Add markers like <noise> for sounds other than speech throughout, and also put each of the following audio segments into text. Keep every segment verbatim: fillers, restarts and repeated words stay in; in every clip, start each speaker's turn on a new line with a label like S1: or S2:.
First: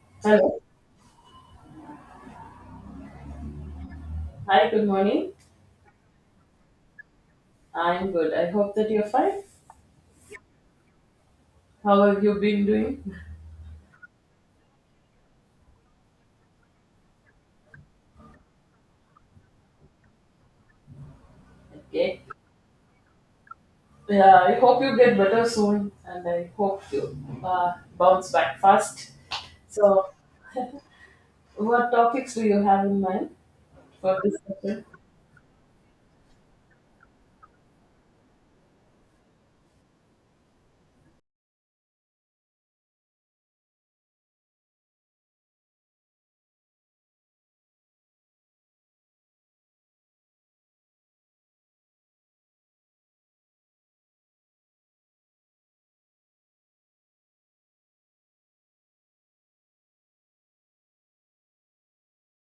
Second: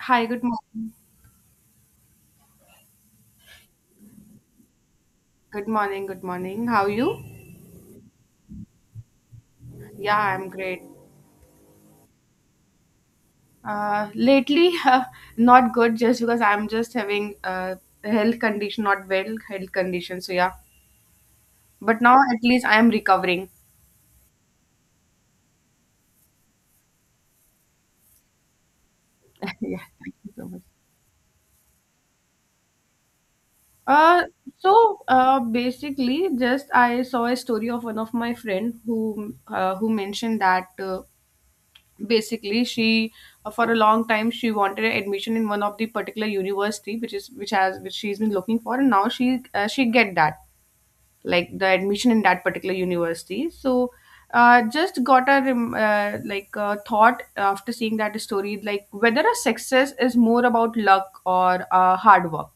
S1: Hi, good
S2: Hello.
S1: morning.
S2: Hi, good morning.
S1: Good morning, good morning. How are you?
S2: I'm good. I hope that you're fine.
S1: Yeah, I'm great.
S2: How have you been doing?
S1: Uh, lately, <laughs> uh, not good just because I'm just having uh, a health condition, not well health condition. So yeah, but now
S2: Okay.
S1: at least I am recovering. <laughs>
S2: Yeah, I hope you get better soon, and I hope you uh, bounce back fast.
S1: Yeah,
S2: So,
S1: thank you so much.
S2: what topics do you have in mind for
S1: Uh,
S2: this session?
S1: so uh, basically, just I saw a story of one of my friend who uh, who mentioned that uh, basically she, uh, for a long time she wanted admission in one of the particular university which is which has which she's been looking for, and now she, uh, she get that, like the admission in that particular university. So, uh, just got a rem- uh, like uh, thought after seeing that story, like, whether a success is more about luck or uh, hard work.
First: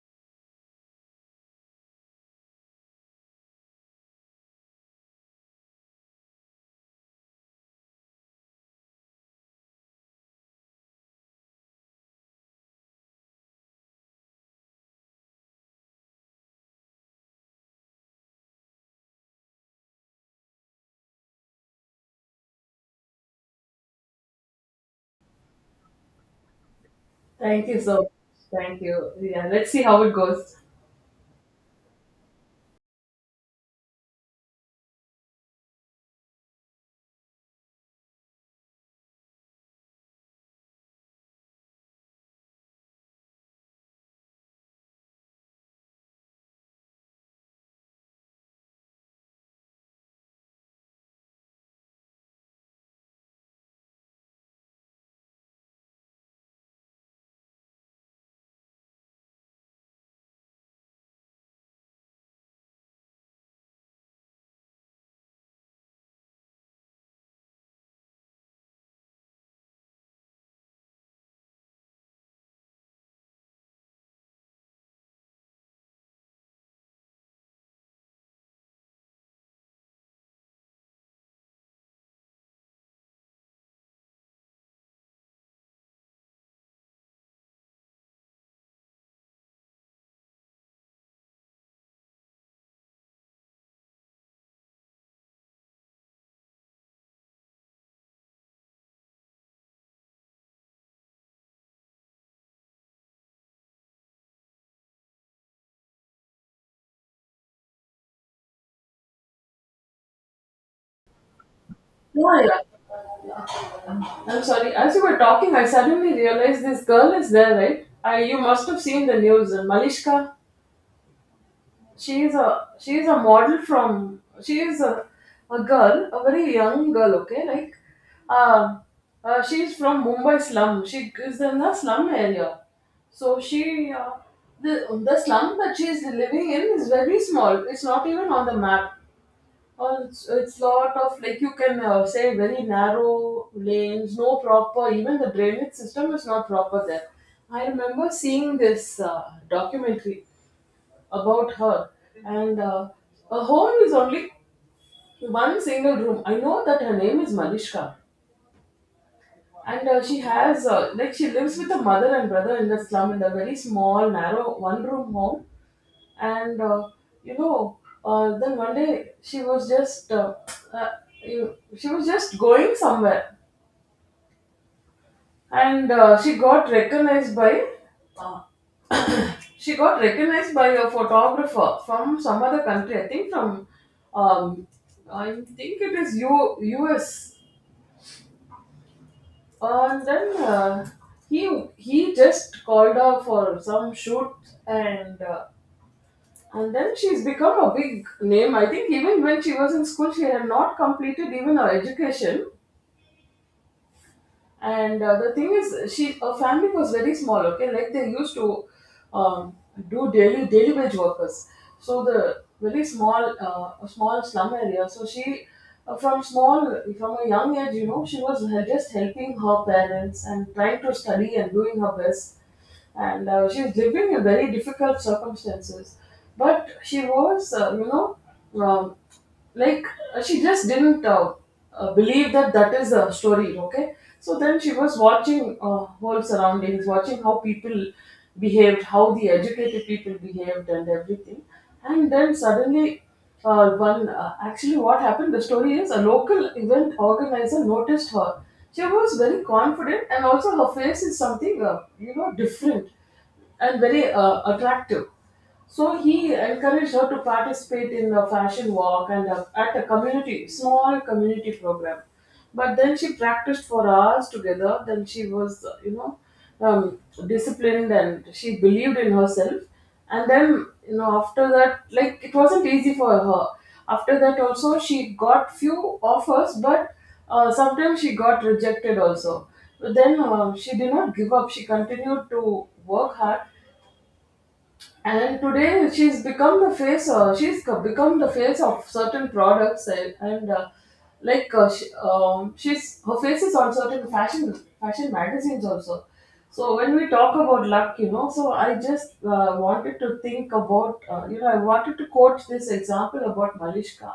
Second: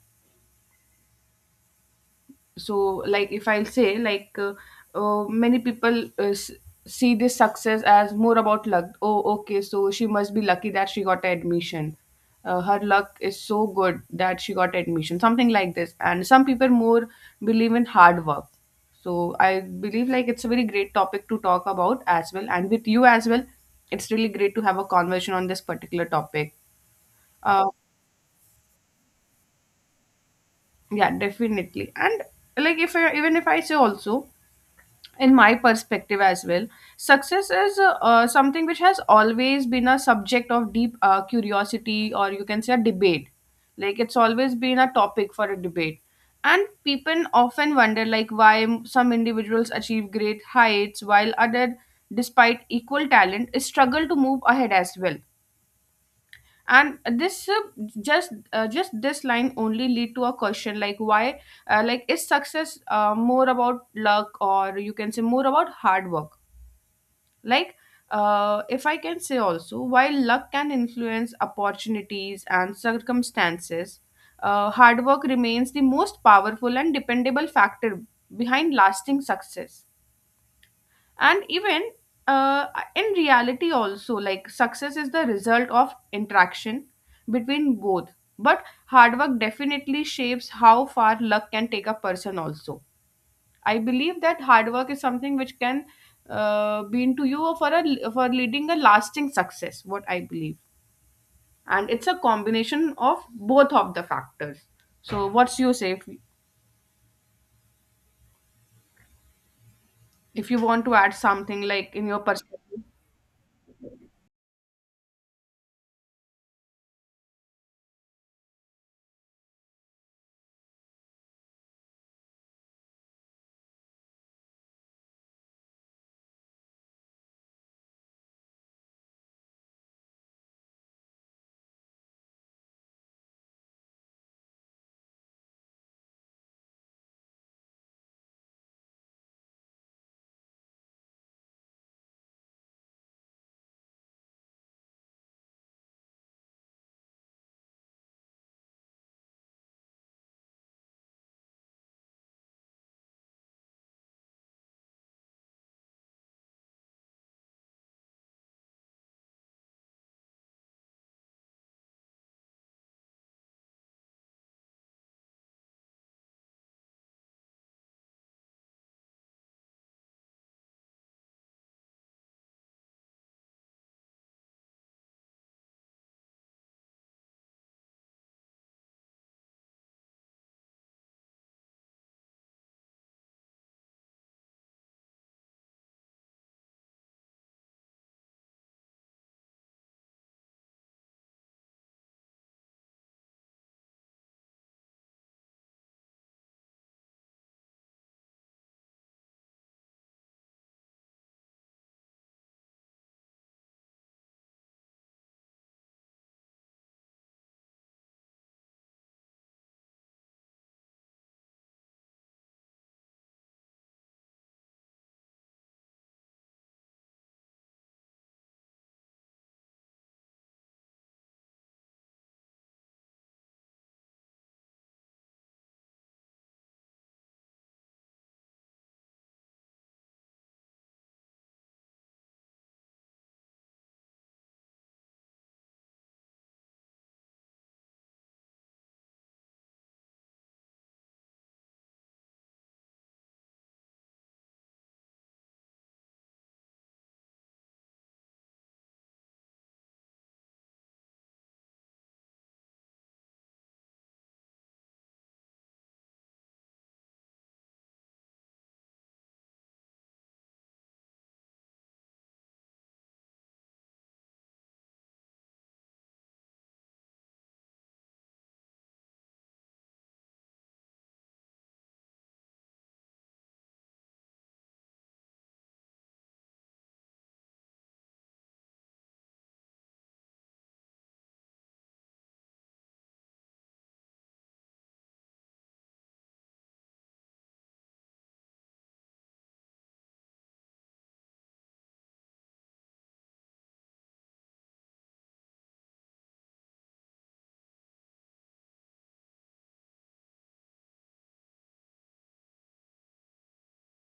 S1: So, like, if I'll say, like, uh, uh, many people, uh, s- see this success as more about luck. Oh, okay, so she must be lucky that she got admission. Uh, her luck is so good that she got admission, something like this. And some people more believe in hard work. So I believe, like, it's a very great topic to talk about as well, and with you as well it's really great to have a conversation on this particular topic. uh,
S2: Thank you so much. Thank you. Yeah, let's see how it goes.
S1: yeah, definitely. And, like, if I, even if I say also, in my perspective as well, success is uh, uh, something which has always been a subject of deep uh, curiosity, or you can say a debate. Like, it's always been a topic for a debate. And people often wonder, like, why m- some individuals achieve great heights while other, despite equal talent, struggle to move ahead as well. And this uh, just uh, just this line only lead to a question, like, why, uh, like, is success, uh, more about luck, or you can say more about hard work. Like, uh, if I can say also, while luck can influence opportunities and circumstances, uh, hard work remains the most powerful and dependable factor behind lasting success. And even, uh, in reality also, like, success is the result of interaction between both, but hard work definitely shapes how far luck can take a person also. I believe that hard work is something which can, uh, be into you for a for leading a lasting success, what I believe. And it's a combination of both of the factors. So what's you say, if, if you want to add something, like, in your
S2: Yeah,
S1: perspective.
S2: yeah. I'm sorry. As you were talking, I suddenly realized this girl is there, right? I, you must have seen the news. Malishka. she is a she is a model from she is a, a girl, a very young girl, okay, like uh, uh she is from Mumbai slum. She is in the slum area. So she uh, the the slum that she is living in is very small. It's not even on the map, or it's, it's lot of, like, you can, uh, say, very narrow lanes, no proper, even the drainage system is not proper there. I remember seeing this uh, documentary about her. And uh, her home is only one single room. I know that her name is Malishka. And uh, she has, uh, like, she lives with a mother and brother in the slum in a very small, narrow one room home. And, uh, you know, uh, then one day she was just, uh, uh, you, she was just going somewhere. And uh, she got recognized by uh, she got recognized by a photographer from some other country. I think from, um I think it is U- us. And then, uh, he he just called her for some shoot. And uh, and then she's become a big name. I think even when she was in school, she had not completed even her education. And uh, the thing is, she her family was very small. Okay, like they used to, um, do daily daily wage workers. So the very small, uh, small slum area. So she, uh, from small from a young age, you know, she was he- just helping her parents and trying to study and doing her best. And uh, she was living in very difficult circumstances, but she was uh, you know. Um, like, uh, she just didn't, uh, uh, believe that that is a story, okay. So then she was watching, uh, whole surroundings, watching how people behaved, how the educated people behaved, and everything. And then suddenly, uh, one, uh, actually what happened, the story is a local event organizer noticed her. She was very confident, and also her face is something, uh, you know, different and very, uh, attractive. So he encouraged her to participate in a fashion walk and, a, at a community, small community program. But then she practiced for hours together. Then she was, uh, you know, um, disciplined, and she believed in herself. And then, you know, after that, like, it wasn't easy for her. After that also she got few offers, but uh, sometimes she got rejected also. But then, uh, she did not give up. She continued to work hard. And today she's become the face. Uh, she's co- become the face of certain products, and, and uh, like uh, she, um, she's her face is on certain fashion fashion magazines also. So when we talk about luck, you know, so I just, uh, wanted to think about, uh, you know, I wanted to quote this example about Malishka.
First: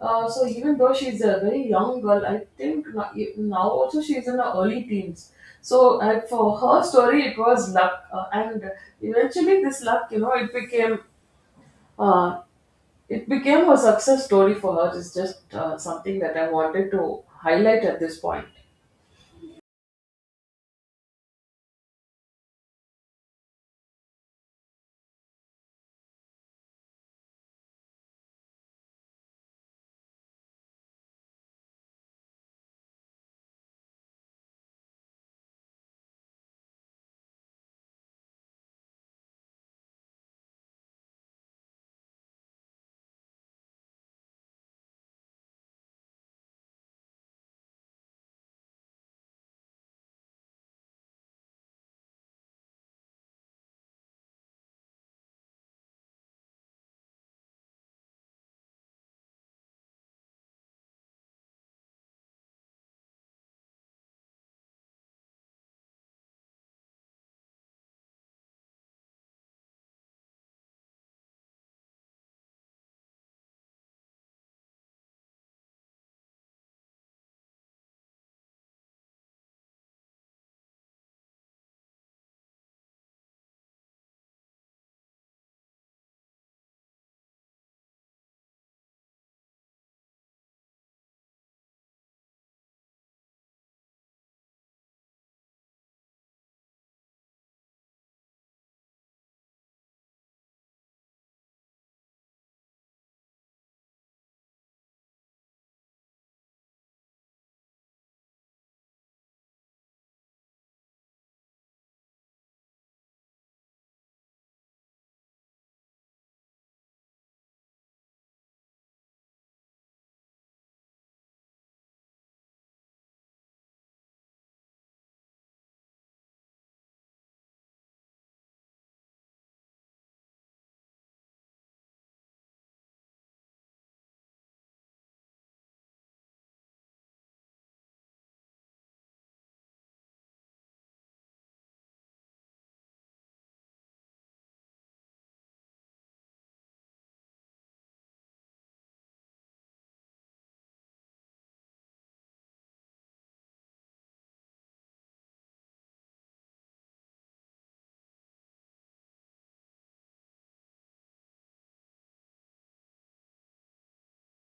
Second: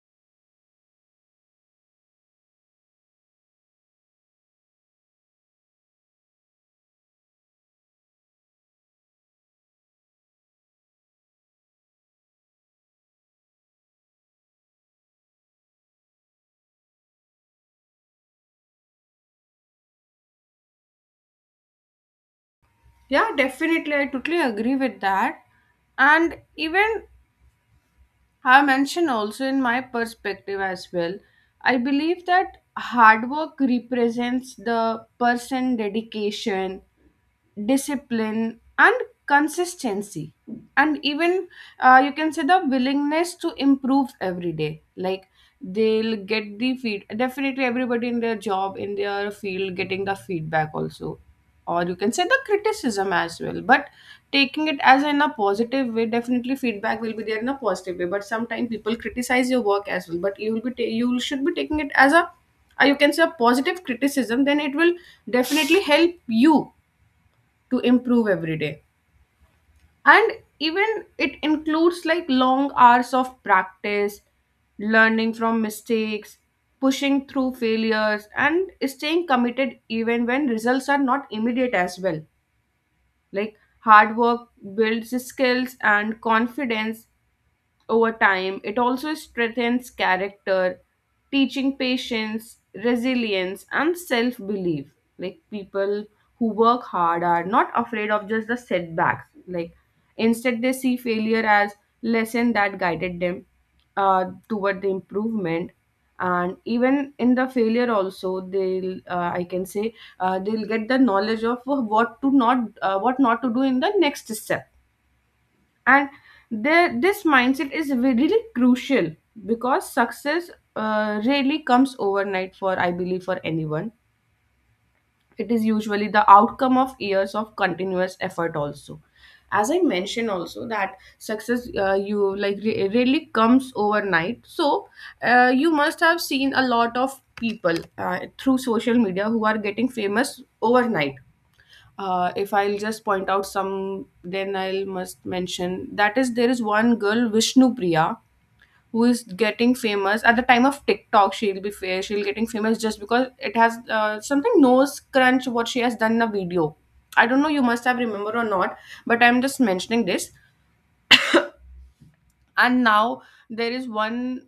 S2: Uh, so even though she's a very young girl, I think no- e- now also she's in her early teens. So, uh, for her story, it was luck, uh, and eventually this luck, you know, it became, uh, it became her success story for her. It's just, uh, something that I wanted to highlight at this point.
S1: Yeah, definitely. I totally agree with that. And even I mentioned also in my perspective as well, I believe that hard work represents the person dedication, discipline and consistency, and even, uh, you can say, the willingness to improve every day. Like, they'll get the feed, definitely everybody in their job, in their field, getting the feedback also, or you can say the criticism as well, but taking it as in a positive way, definitely feedback will be there in a positive way, but sometimes people criticize your work as well, but you will be ta- you should be taking it as a, uh, you can say, a positive criticism, then it will definitely help you to improve every day. And even it includes, like, long hours of practice, learning from mistakes, pushing through failures, and staying committed even when results are not immediate as well. Like, hard work builds skills and confidence. Over time, it also strengthens character, teaching patience, resilience, and self belief. Like, people who work hard are not afraid of just the setbacks. Like, instead, they see failure as lesson that guided them uh, toward the improvement. And even in the failure, also they'll, uh, I can say, uh, they'll get the knowledge of what to not uh, what not to do in the next step. And there, this mindset is ve- really crucial because success uh, really comes overnight, for I believe, for anyone, it is usually the outcome of years of continuous effort also. As I mentioned also that success, uh, you like re- really comes overnight. So, uh, you must have seen a lot of people uh, through social media who are getting famous overnight. Uh, if I'll just point out some, then I'll must mention that is, there is one girl, Vishnu Priya, who is getting famous at the time of TikTok. She'll be fa- she'll getting famous just because it has, uh, something, nose crunch, what she has done in a video. I don't know, you must have remember or not, but I'm just mentioning this. And now there is one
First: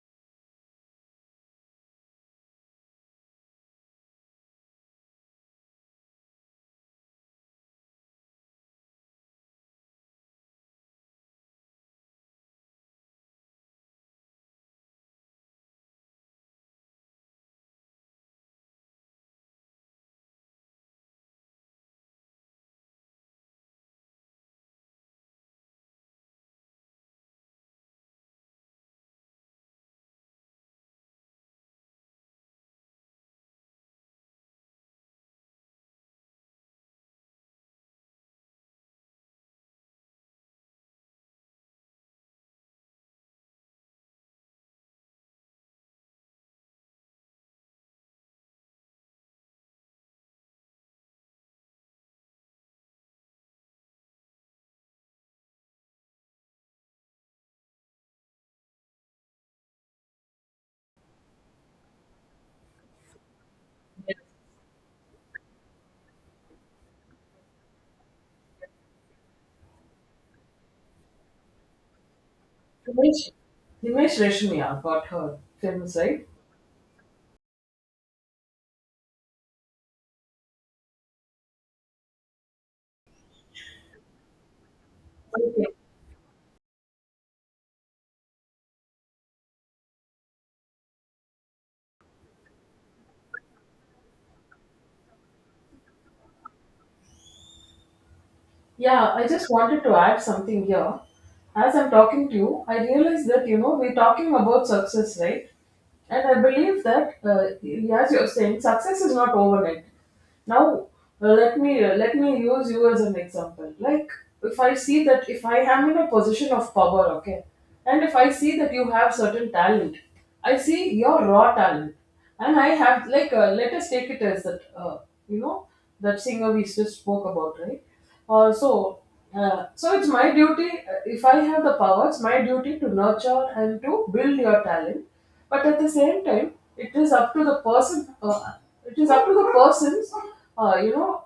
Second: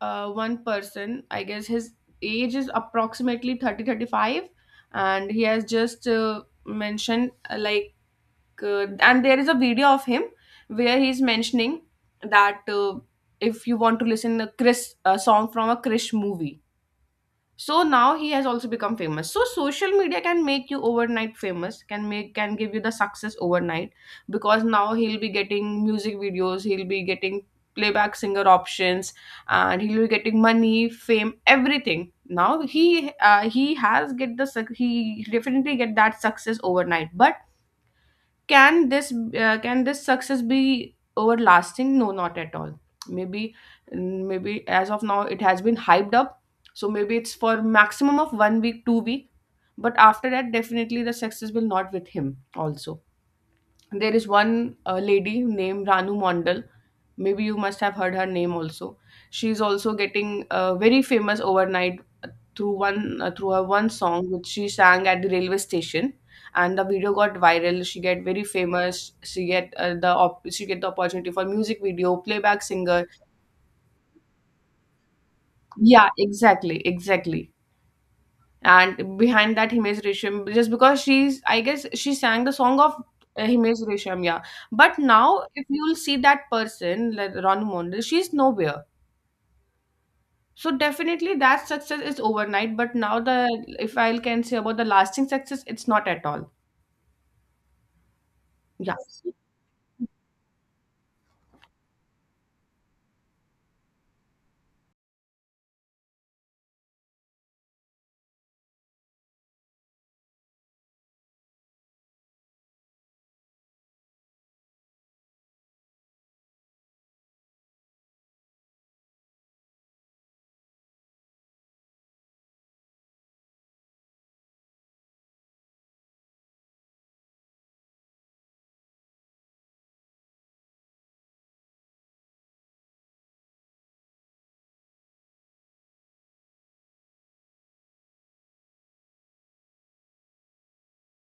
S1: uh, one person, I guess his age is approximately thirty thirty-five, and he has just uh, mentioned, uh, like uh, and there is a video of him where he's mentioning that, uh, if you want to listen a Chris a song from a Krish movie. So now he has also become famous. So social media can make you overnight famous, can make can give you the success overnight because now he'll be getting music videos, he'll be getting playback singer options, and he'll be getting money, fame, everything. Now he uh, he has get the suc- he definitely get that success overnight, but can this uh, can this success be everlasting? No, not at all. Maybe, mm, maybe as of now it has been hyped up, so maybe it's for maximum of one week two week, but after that definitely the success will not with him also. There is one uh, lady named Ranu Mondal. Maybe you must have heard her name also. She's also getting uh, very famous overnight through one uh, through her one song which she sang at the railway station, and the video got viral. She get very famous, she get uh, the op- she get the opportunity for music video playback singer.
S2: Himesh, Himesh Reshmiya got her films,
S1: Yeah,
S2: right?
S1: exactly, exactly. And behind that Himesh Resham, just because she's, I guess she sang the song of uh, Himesh Resham, yeah. But now if you'll see that person, like Ranu Mondal, she's nowhere. So definitely that success is overnight, but now the if I can say about the lasting success, it's not at all. Yeah.
S2: Yeah, I just wanted to add something here. As I'm talking to you, I realize that, you know, we're talking about success, right? And I believe that, uh, as you're saying, success is not overnight. Now, uh, let me uh, let me use you as an example. Like, if I see that if I am in a position of power, okay, and if I see that you have certain talent, I see your raw talent. And I have, like, uh, let us take it as that, uh, you know, that singer we just spoke about, right? Uh, so uh, so it's my duty, uh, if I have the power, it's my duty to nurture and to build your talent. But at the same time, it is up to the person. Uh, it is up to the persons. Uh, you know,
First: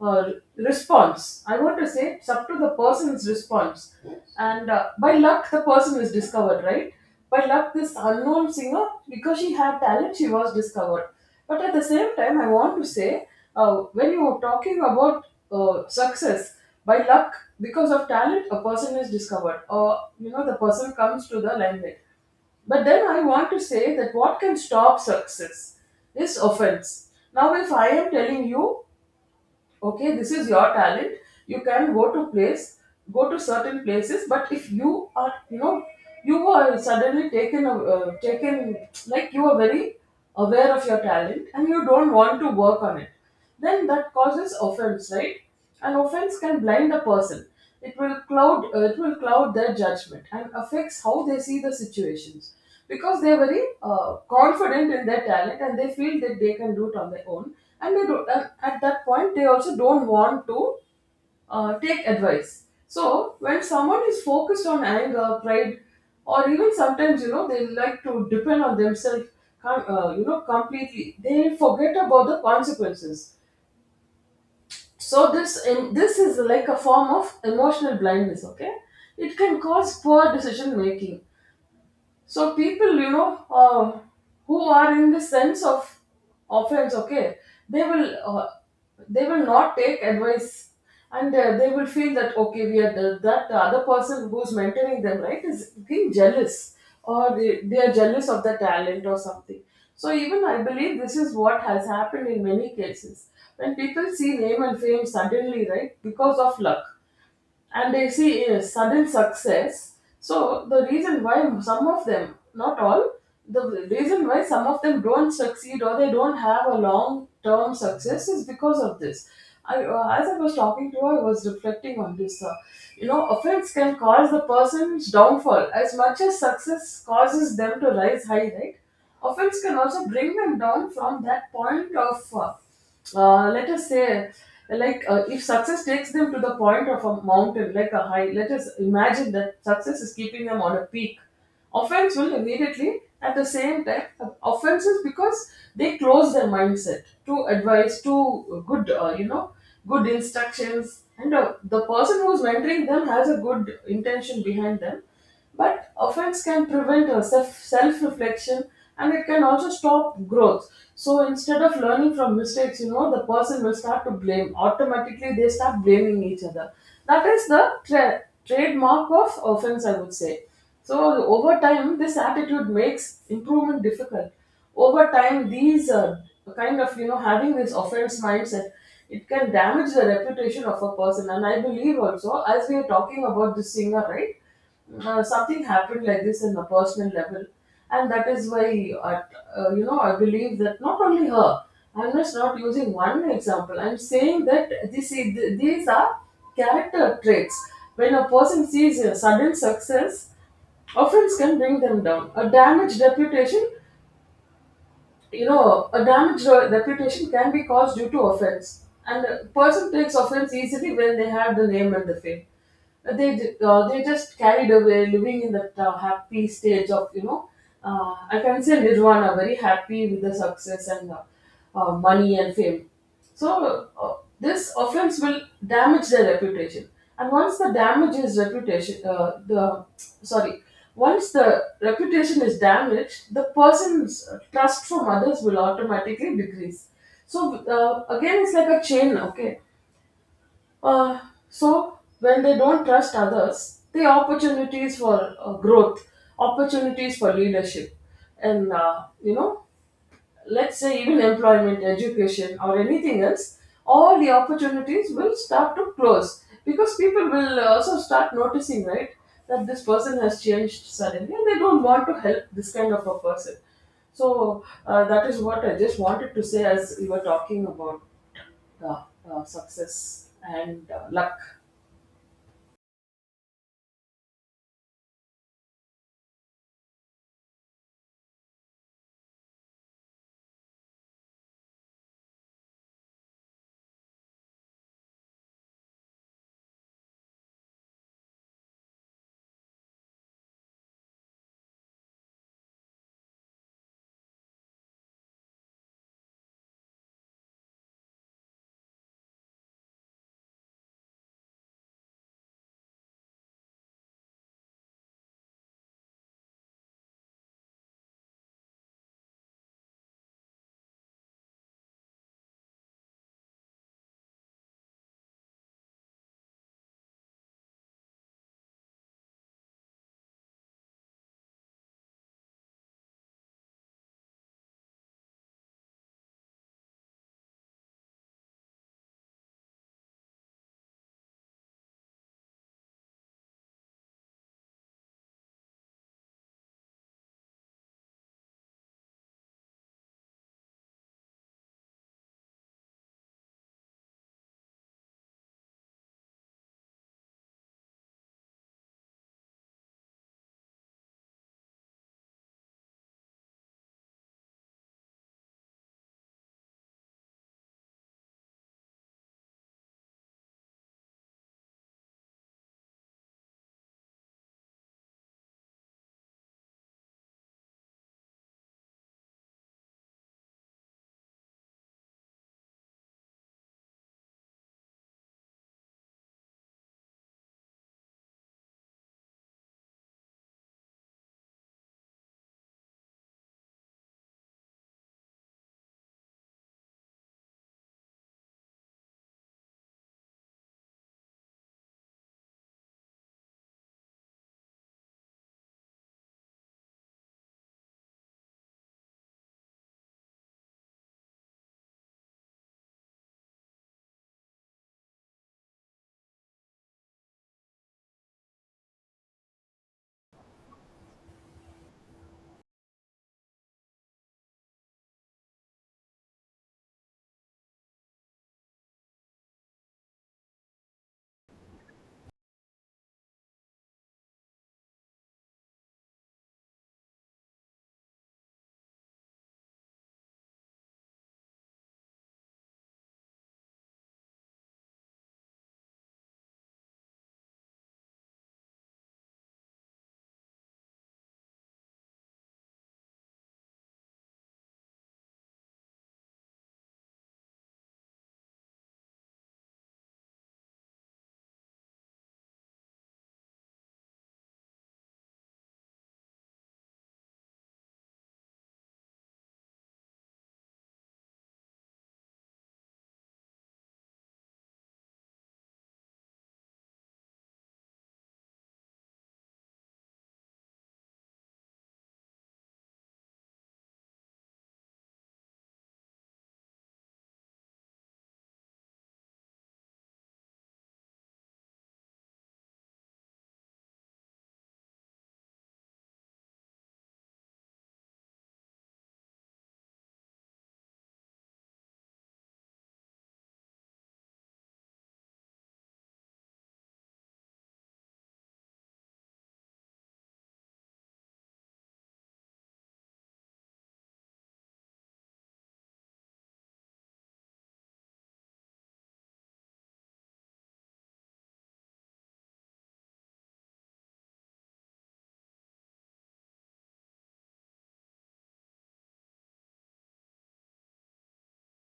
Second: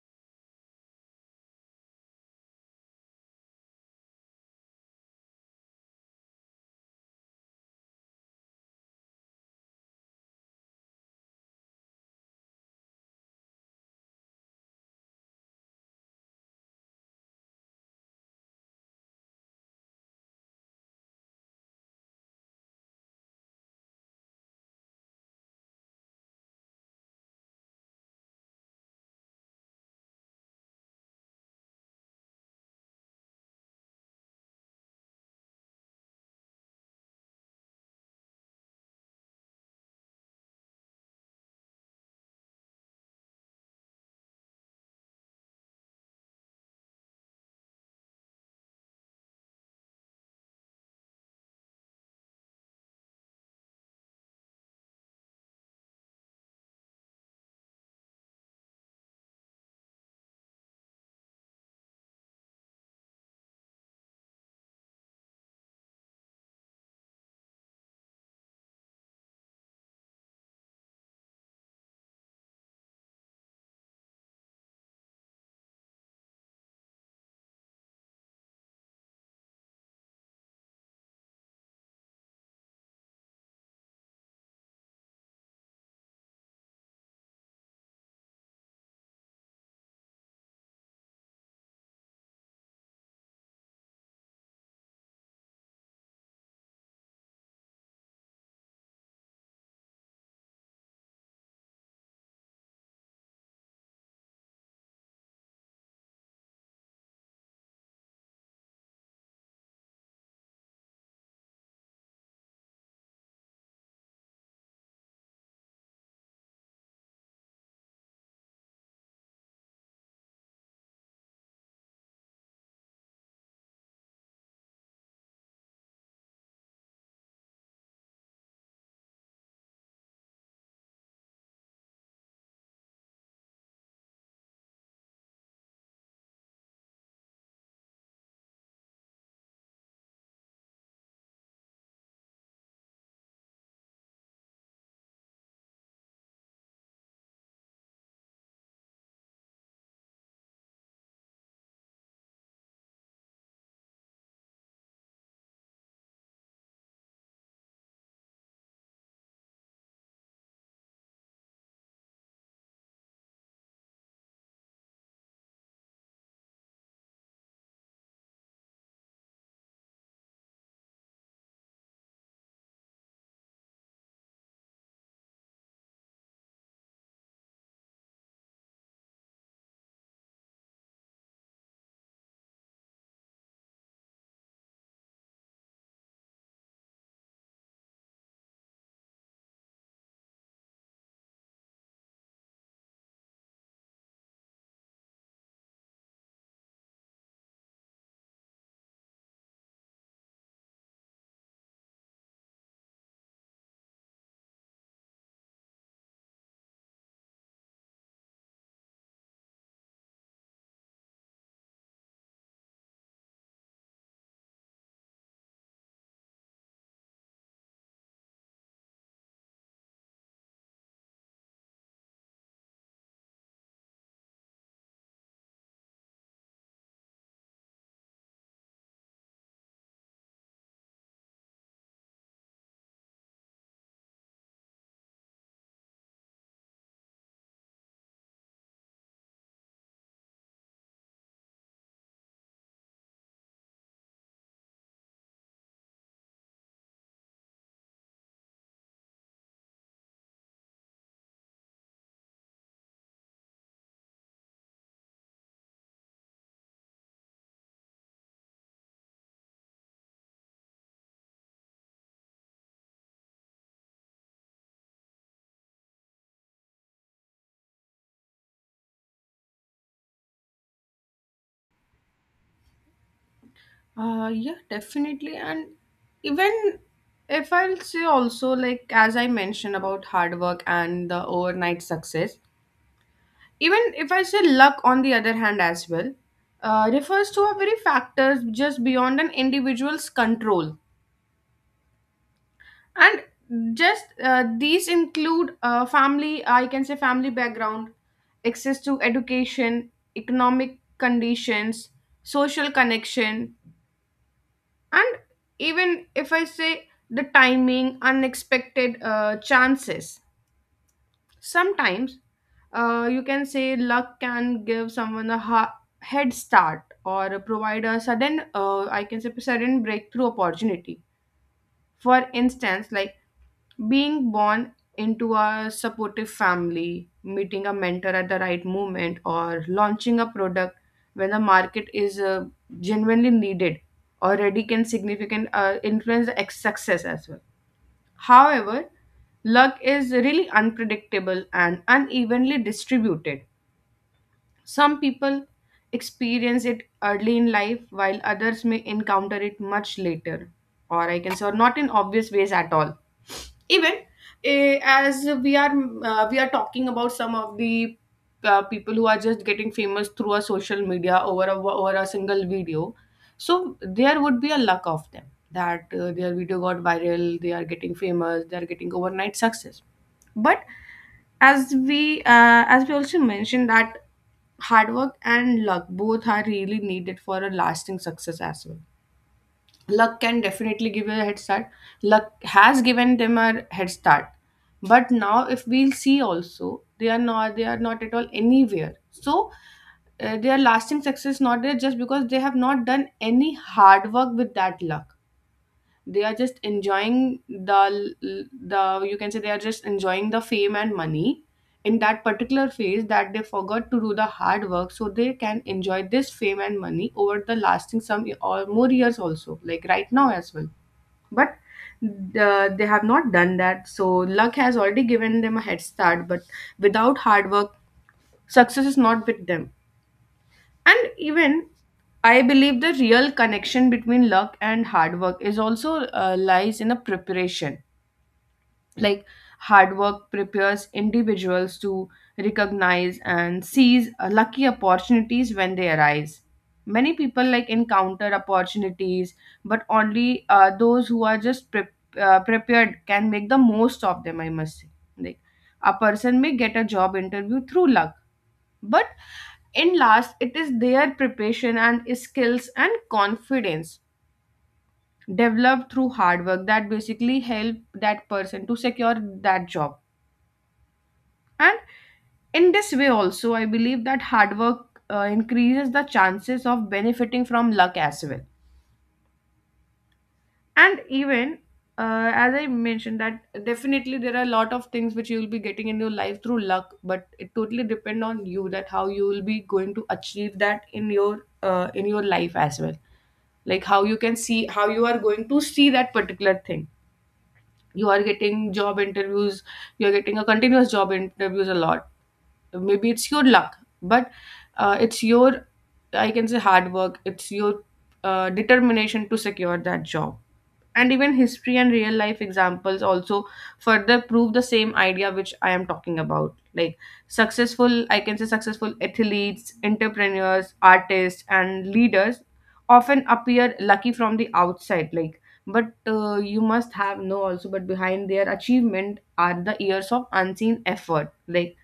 S2: uh, response. I want to say it's up to the person's response. And uh, by luck, the person is discovered, right? By luck, this unknown singer, because she had talent, she was discovered. But at the same time, I want to say, uh, when you are talking about, uh, success, by luck, because of talent, a person is discovered, or, you know, the person comes to the limelight. But then I want to say that what can stop success is offense. Now, if I am telling you, okay, this is your talent, you can go to place, go to certain places, but if you are, you know, you were suddenly taken, uh, taken, like, you are very aware of your talent and you don't want to work on it, then that causes offense, right? And offense can blind a person. It will cloud uh, it will cloud their judgment and affects how they see the situations. Because they're very, uh, confident in their talent and they feel that they can do it on their own. And they don't. And at that point they also don't want to, uh, take advice. So when someone is focused on anger, pride, or even sometimes, you know, they like to depend on themselves com- uh, you know completely, they forget about the consequences. So this in, this is like a form of emotional blindness. Okay, it can cause poor decision making. So people, you know, uh, who are in the sense of offense, okay, they will uh, they will not take advice, and uh, they will feel that, okay, we are the, that the other person who's mentoring them, right, is being jealous, or they, they are jealous of the talent or something. So even I believe this is what has happened in many cases, when people see name and fame suddenly, right, because of luck and they see a sudden success. So the reason why some of them, not all, the reason why some of them don't succeed or they don't have a long term success is because of this. I, uh, as I was talking to her, I was reflecting on this. Uh, you know, offense can cause the person's downfall as much as success causes them to rise high, right? Offense can also bring them down from that point of, uh, uh, let us say, like uh, if success takes them to the point of a mountain, like a high. Let us imagine that success is keeping them on a peak. Offense will immediately at the same time offenses, because they close their mindset to advice, to good, uh, you know, good instructions, and uh, the person who's mentoring them has a good intention behind them. But offense can prevent, uh, self reflection, and it can also stop growth. So instead of learning from mistakes, you know, the person will start to blame. Automatically, they start blaming each other. That is the tra- trademark of offense, I would say. So over time, this attitude makes improvement difficult. Over time, these, uh, kind of, you know, having this offense mindset, it can damage the reputation of a person. And I believe also, as we are talking about this singer, right? Now, something happened like this in a personal level, and that is why, I, uh, you know, I believe that not only her. I'm just not using one example. I'm saying that this is, th- these are character traits. When a person sees a sudden success, offense can bring them down. A damaged reputation, you know, a damaged re- reputation can be caused due to offense. And a person takes offense easily when they have the name and the fame. Uh, they ju- uh, they just carried away living in that uh, happy stage of you know uh, i can say nirvana, very happy with the success and uh, uh, money and fame. So uh, this offense will damage their reputation. And once the damage is reputation uh, the sorry once the reputation is damaged, the person's trust from others will automatically decrease. So uh, again, it's like a chain. Okay. uh, so when they don't trust others, the opportunities for uh, growth, opportunities for leadership, and uh, you know, let's say even employment, education, or anything else, all the opportunities will start to close, because people will also start noticing, right, that this person has changed suddenly, and they don't want to help this kind of a person. So uh, that is what I just wanted to say as we were talking about uh, uh, success and uh, luck.
S1: Uh, yeah, definitely. And even if I'll say also, like, as I mentioned about hard work and the overnight success, even if I say luck on the other hand as well, uh, refers to a very factors just beyond an individual's control. And just uh, these include, uh, family, I can say family background, access to education, economic conditions, social connection, and even if I say the timing, unexpected uh, chances sometimes, uh, you can say luck can give someone a ha- head start, or provide a sudden, uh, I can say sudden breakthrough opportunity, for instance, like, being born into a supportive family, meeting a mentor at the right moment, or launching a product when the market is uh, genuinely needed, already can significant uh, influence the ex- success as well. However, luck is really unpredictable and unevenly distributed. Some people experience it early in life, while others may encounter it much later, or I can say, or not in obvious ways at all. Even, eh, as we are uh, we are talking about some of the uh, people who are just getting famous through a social media over a, over a single video, so there would be a luck of them that, uh, their video got viral, they are getting famous, they are getting overnight success. But as we uh, as we also mentioned that hard work and luck both are really needed for a lasting success as well. Luck can definitely give you a head start, luck has given them a head start, but now if we'll see also, they are not they are not at all anywhere. So, uh, their lasting success not there just because they have not done any hard work with that luck. They are just enjoying the the you can say they are just enjoying the fame and money in that particular phase, that they forgot to do the hard work so they can enjoy this fame and money over the lasting some or more years also, like, right now as well. But, uh, they have not done that. So luck has already given them a head start, but without hard work success is not with them. And even I believe the real connection between luck and hard work is also, uh, lies in a preparation. Like, hard work prepares individuals to recognize and seize uh, lucky opportunities when they arise. Many people, like, encounter opportunities, but only uh, those who are just pre- uh, prepared can make the most of them. I must say, like, a person may get a job interview through luck, but in last, it is their preparation and skills and confidence developed through hard work that basically help that person to secure that job. And in this way also, I believe that hard work uh, increases the chances of benefiting from luck as well. And even uh, as I mentioned, that definitely there are a lot of things which you will be getting in your life through luck, but it totally depend on you that how you will be going to achieve that in your uh, in your life as well, like how you can see, how you are going to see that particular thing. You are getting job interviews, you are getting a continuous job interviews a lot. Maybe it's your luck, but uh, it's your, I can say, hard work. It's your uh, determination to secure that job. And even history and real life examples also further prove the same idea which I am talking about, like successful I can say successful athletes, entrepreneurs, artists and leaders often appear lucky from the outside, like, but uh, you must have know also, but behind their achievement are the years of unseen effort, like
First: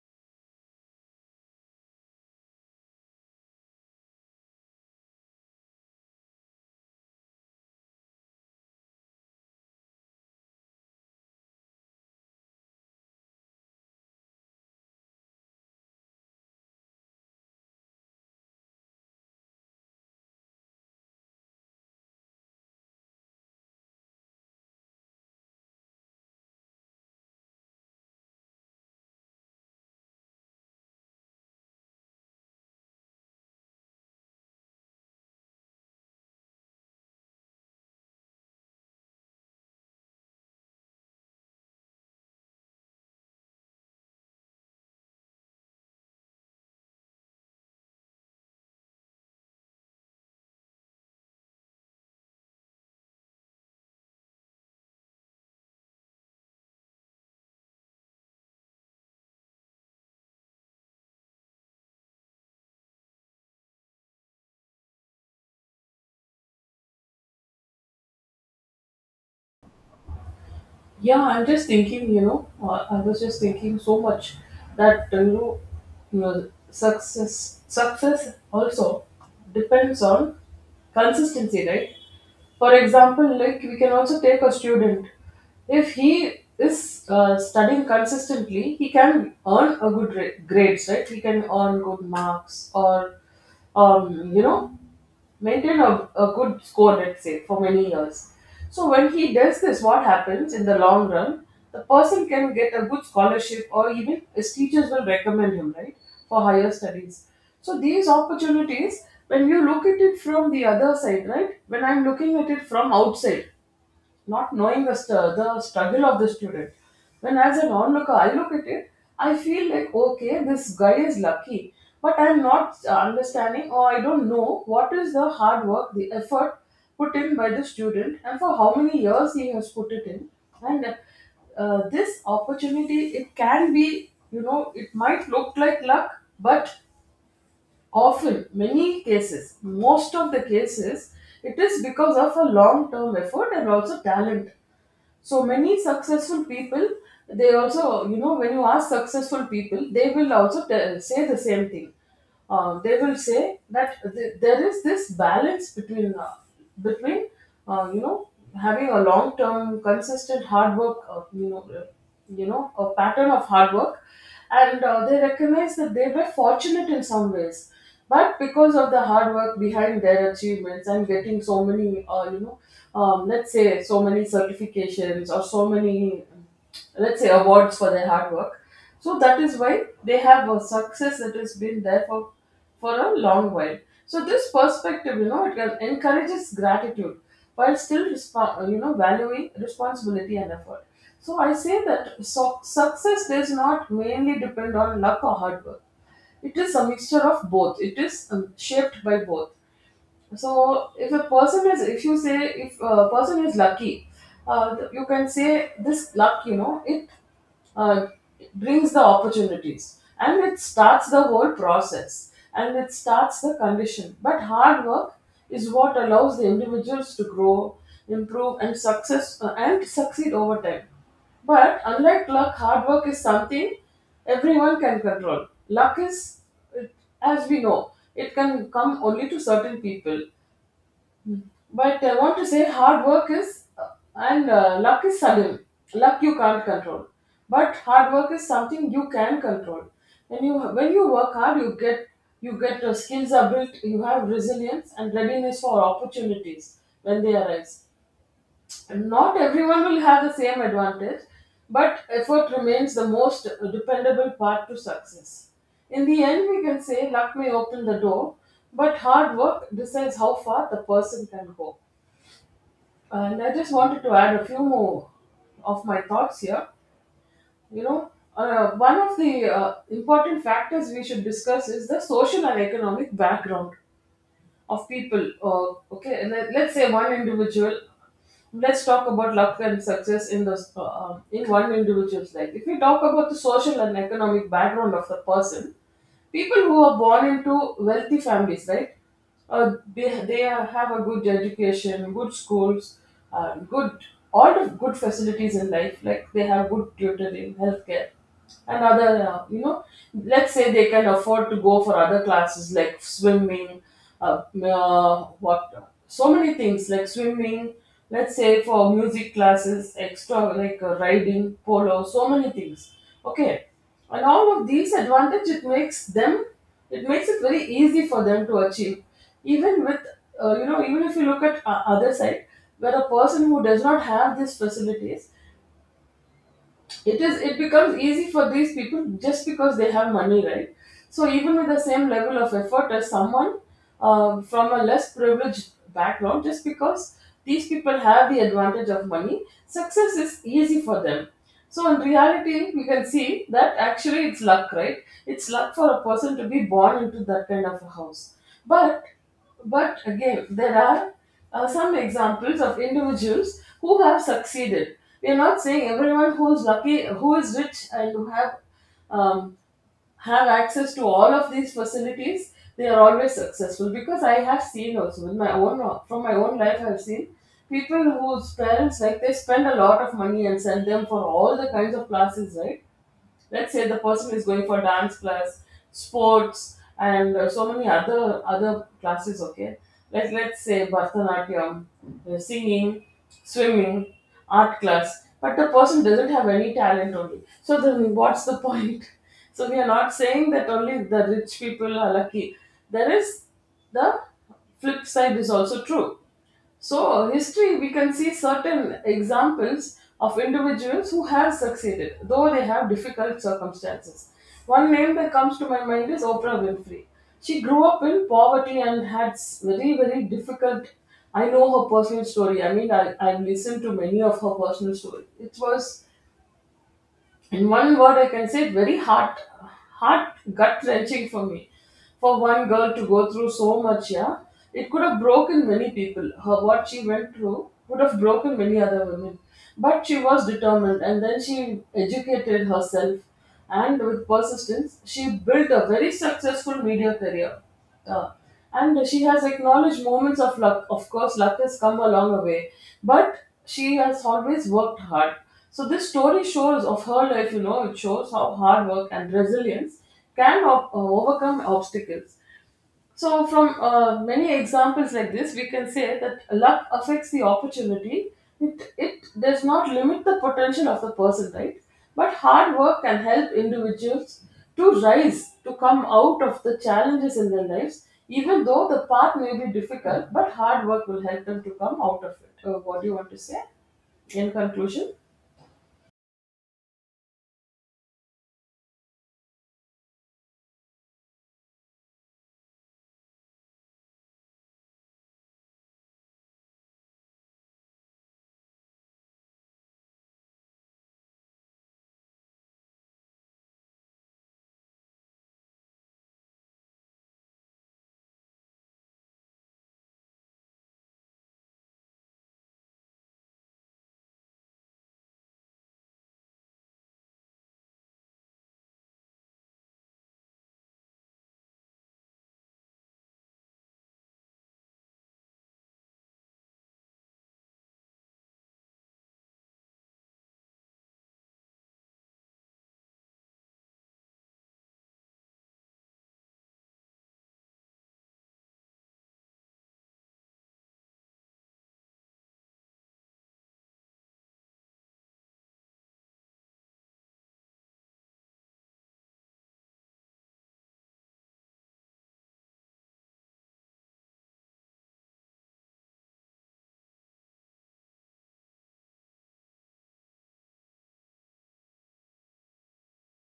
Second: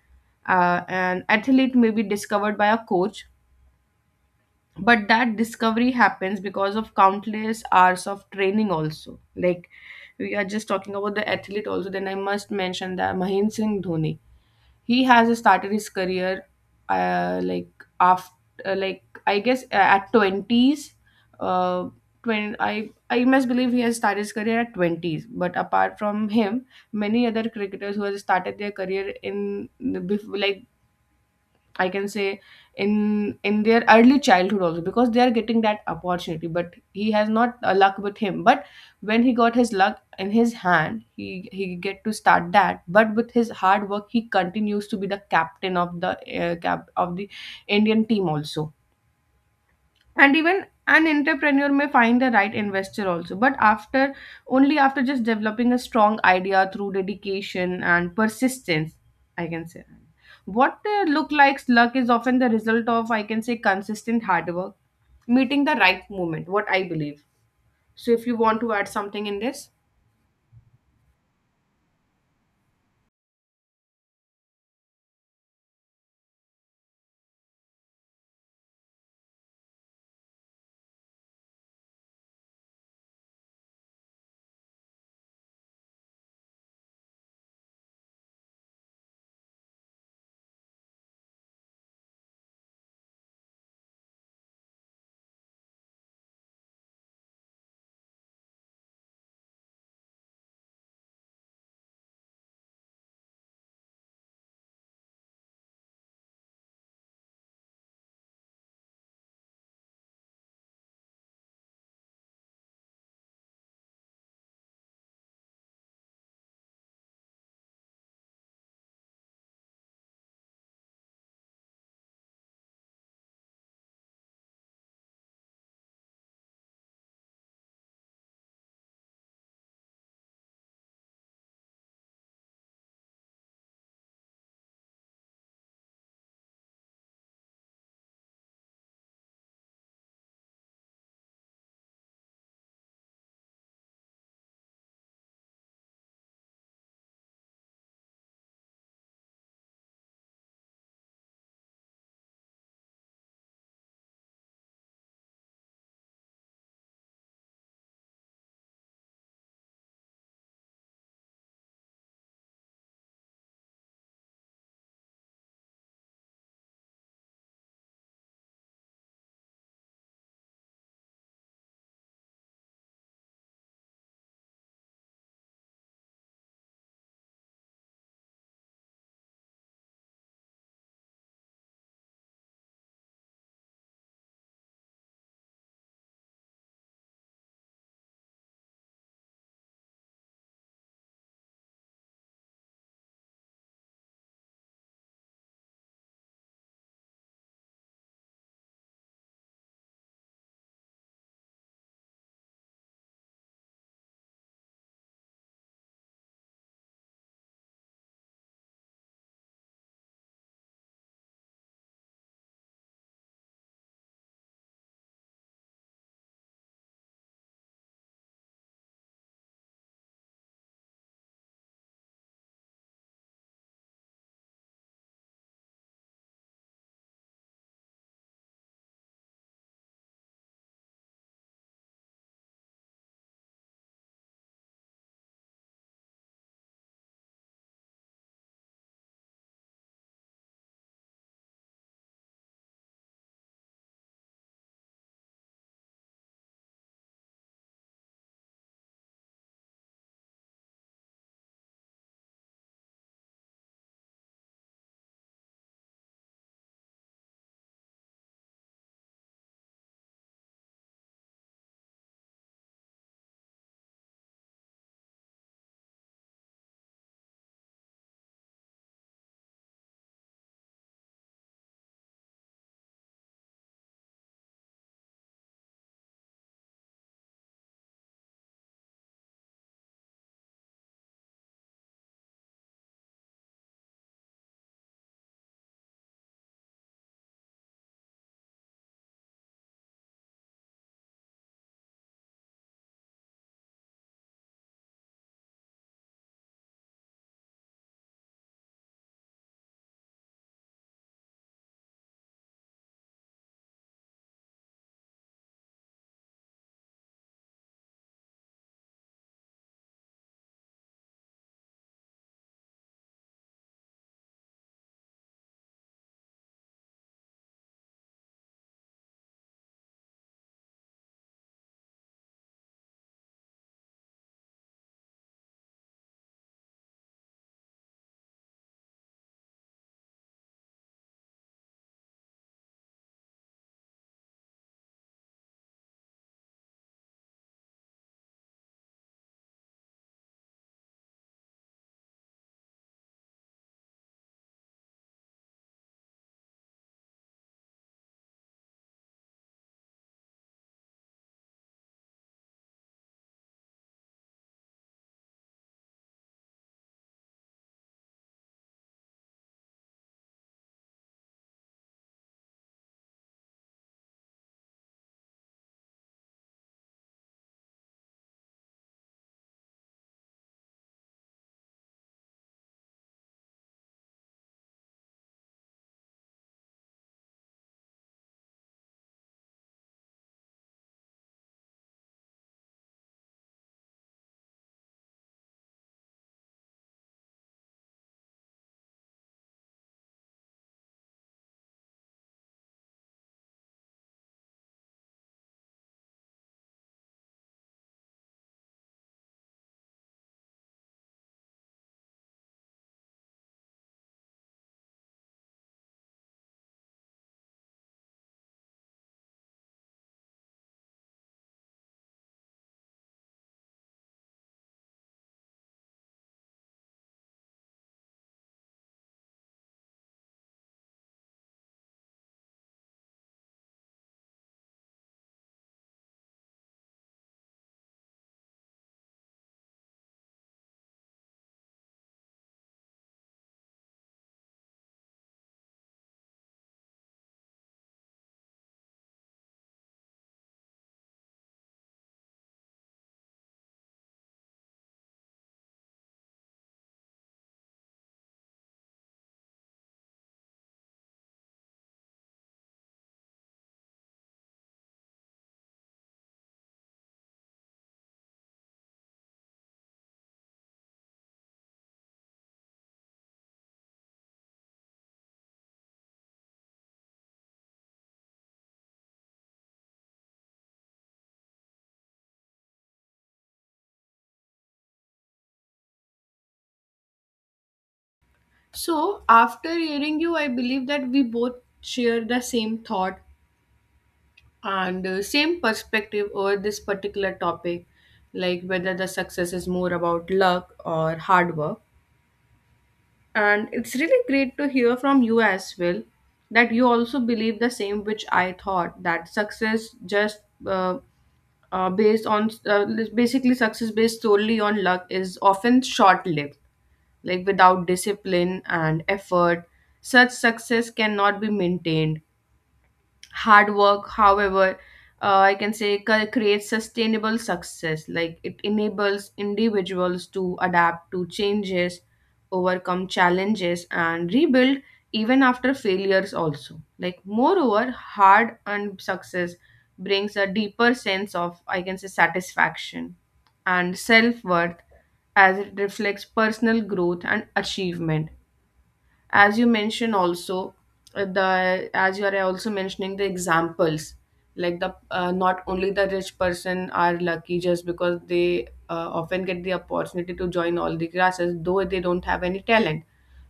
S1: uh, an athlete may be discovered by a coach, but that discovery happens because of countless hours of training also. Like, we are just talking about the athlete also, then I must mention that Mahin Singh Dhoni, he has started his career, uh, like after, uh, like I guess, uh, at twenties, uh, twenty, I, I must believe he has started his career at twenties. But apart from him, many other cricketers who have started their career in bef- like I can say, in in their early childhood also, because they are getting that opportunity, but he has not uh, luck with him. But when he got his luck in his hand, he he get to start that, but with his hard work he continues to be the captain of the uh, cap of the Indian team also. And even an entrepreneur may find the right investor also, but after, only after just developing a strong idea through dedication and persistence, I can say, what uh, look like luck is often the result of, I can say, consistent hard work meeting the right moment, what I believe. So if you want to add something in this.
S2: Yeah, I'm just thinking, you know, uh, I was just thinking so much that uh, you know, your success success also depends on consistency, right? For example, like, we can also take a student. If he is uh, studying consistently, he can earn a good ra- grades, right? He can earn good marks or um, you know maintain a, a good score, let's say, for many years. So when he does this, what happens in the long run? The person can get a good scholarship, or even his teachers will recommend him, right, for higher studies. So these opportunities, when you look at it from the other side, right? When I'm looking at it from outside, not knowing the, st- the struggle of the student. When as an onlooker, I look at it, I feel like, okay, this guy is lucky, but I'm not uh, understanding, or I don't know what is the hard work, the effort put in by the student and for how many years he has put it in. And uh, this opportunity, it can be, you know, it might look like luck, but often, many cases, most of the cases, it is because of a long term effort and also talent. So many successful people, they also, you know, when you ask successful people, they will also tell, say the same thing. Uh, they will say that th- there is this balance between uh, between uh, you know having a long term consistent hard work uh, you know uh, you know a pattern of hard work, and uh, they recognize that they were fortunate in some ways, but because of the hard work behind their achievements and getting so many uh, you know um, let's say so many certifications, or so many, let's say, awards for their hard work. So that is why they have a success that has been there for for a long while. So this perspective, you know, it can- encourages gratitude, while still respo- you know, valuing responsibility and effort. So I say that so- success does not mainly depend on luck or hard work. It is a mixture of both. It is um, shaped by both. So if a person is if you say if a person is lucky, uh, you can say this luck, you know, it uh, brings the opportunities, and it starts the whole process, and it starts the condition. But hard work is what allows the individuals to grow, improve, and success uh, and succeed over time. But unlike luck, hard work is something everyone can control. Luck is, it- as we know, it can come only to certain people. But I want to say hard work is, uh, and uh, luck is sudden. Luck you can't control. But hard work is something you can control. When you when you work hard, you get, you get your skills are built. You have resilience and readiness for opportunities when they arise. Not everyone will have the same advantage, but effort remains the most dependable part to success. In the end, we can say luck may open the door, but hard work decides how far the person can go. And I just wanted to add a few more of my thoughts here. You know, uh, one of the uh, important factors we should discuss is the social and economic background of people. Uh, okay, let, let's say one individual. Let's talk about luck and success in the uh, uh, in one individual's life. If we talk about the social and economic background of the person, people who are born into wealthy families, right? Uh, they they are- have a good education, good schools, uh, good, all the good facilities in life. Like they have good tutoring, healthcare, and other uh, you know let's say they can afford to go for other classes like swimming, uh, uh, what, so many things like swimming, let's say, for music classes, extra, like uh, riding, polo, so many things. Okay. And all of these advantage, it makes them, it makes it very easy for them to achieve. Even with uh, you know even if you look at uh, other side, where a person who does not have these facilities, it is, it becomes easy for these people just because they have money, right? So even with the same level of effort as someone uh, from a less privileged background, just because these people have the advantage of money, success is easy for them. So in reality, we can see that actually it's luck, right? It's luck for a person to be born into that kind of a house. but but again, there are uh, some examples of individuals who have succeeded. We are not saying everyone who is lucky, who is rich, and who have um, have access to all of these facilities, they are always successful. Because I have seen also with my own, from my own life, I have seen people whose parents, like, they spend a lot of money and send them for all the kinds of classes, right? Let's say the person is going for dance class, sports, and uh, so many other other classes. Okay. Like, let's say bharatanatyam, uh, singing, swimming, art class, but the person doesn't have any talent only, so then what's the point? <laughs> So we are not saying that only the rich people are lucky. There is the, flip side is also true. So, history, we can see certain examples of individuals who have succeeded, though they have difficult circumstances. One name that comes to my mind is Oprah Winfrey. She grew up in poverty and had s- very, very difficult. I know her personal story. I mean, I, I've listened to many of her personal stories. It was, in one word, I can say very heart heart gut wrenching for me. For one girl to go through so much, yeah, it could have broken many people. Her, what she went through would have broken many other women. But she was determined, and then she educated herself, and with persistence, she built a very successful media career. Uh, and she has acknowledged moments of luck. Of course, luck has come a long way, but she has always worked hard. So this story shows of her life. You know, it shows how hard work and resilience can o- uh, overcome obstacles. So, from uh, many examples like this, we can say that luck affects the opportunity. It, it does not limit the potential of the person, right? But hard work can help individuals to rise, to come out of the challenges in their lives, even though the path may be difficult, but hard work will help them to come out of it. Uh, what do you want to say in conclusion?
S1: So, after hearing you, I believe that we both share the same thought and uh, same perspective over this particular topic, like whether the success is more about luck or hard work. And it's really great to hear from you as well, that you also believe the same, which I thought, that success just uh, uh, based on uh, basically success based solely on luck is often short lived, like without discipline and effort such success cannot be maintained. Hard work, however, uh, I can say cre- creates sustainable success. Like, it enables individuals to adapt to changes, overcome challenges, and rebuild even after failures, also. Like, moreover, hard and success brings a deeper sense of, I can say, satisfaction and self worth, as it reflects personal growth and achievement. As you mentioned also, uh, the as you are also mentioning the examples, like the, uh, not only the rich person are lucky just because they uh, often get the opportunity to join all the classes, though they don't have any talent,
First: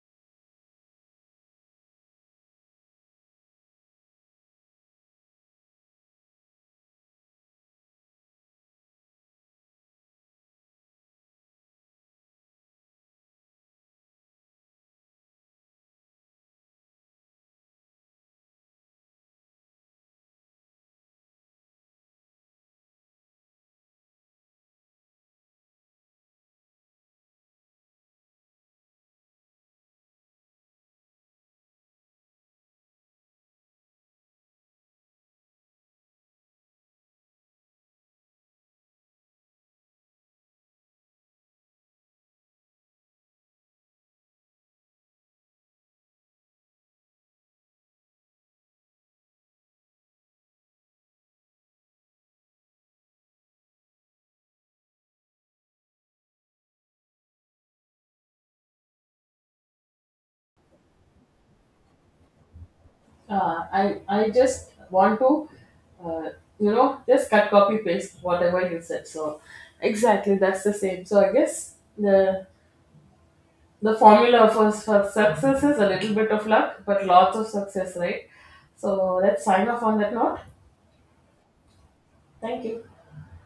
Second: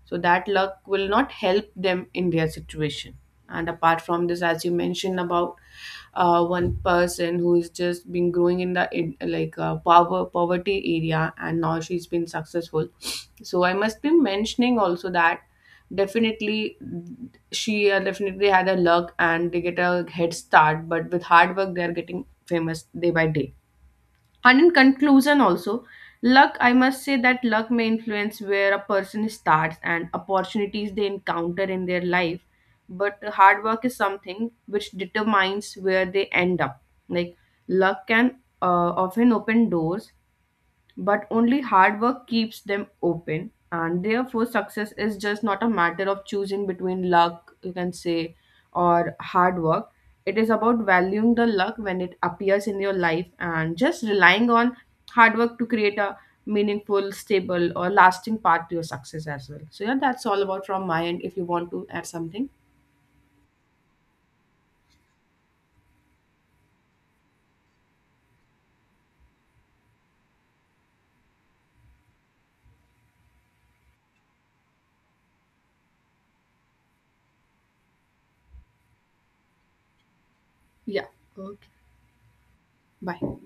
S1: so that luck will not help them in their situation. And apart from this, as you mentioned about uh, one person who is just been growing in the in, like uh, power poverty area, and now she's been successful. So I must be mentioning also that, definitely, she uh, definitely had a luck and they get a head start, but with hard work they are getting famous day by day. And in conclusion also, luck I must say that luck may influence where a person starts and opportunities they encounter in their life, but hard work is something which determines where they end up. Like, luck can uh, often open doors, but only hard work keeps them open. And therefore success is just not a matter of choosing between luck, you can say, or hard work. It is about valuing the luck when it appears in your life, and just relying on hard work to create a meaningful, stable or lasting path to your success as well. So yeah, that's all about from my end. If you want to add something.
S2: Uh, I I just want to, uh, you know, just cut, copy, paste whatever you said. So exactly, that's the same. So I guess the the formula for for success is a little bit of luck, but lots of success, right? So let's sign off on that note.
S1: Yeah. Okay.
S2: Thank you.
S1: Bye.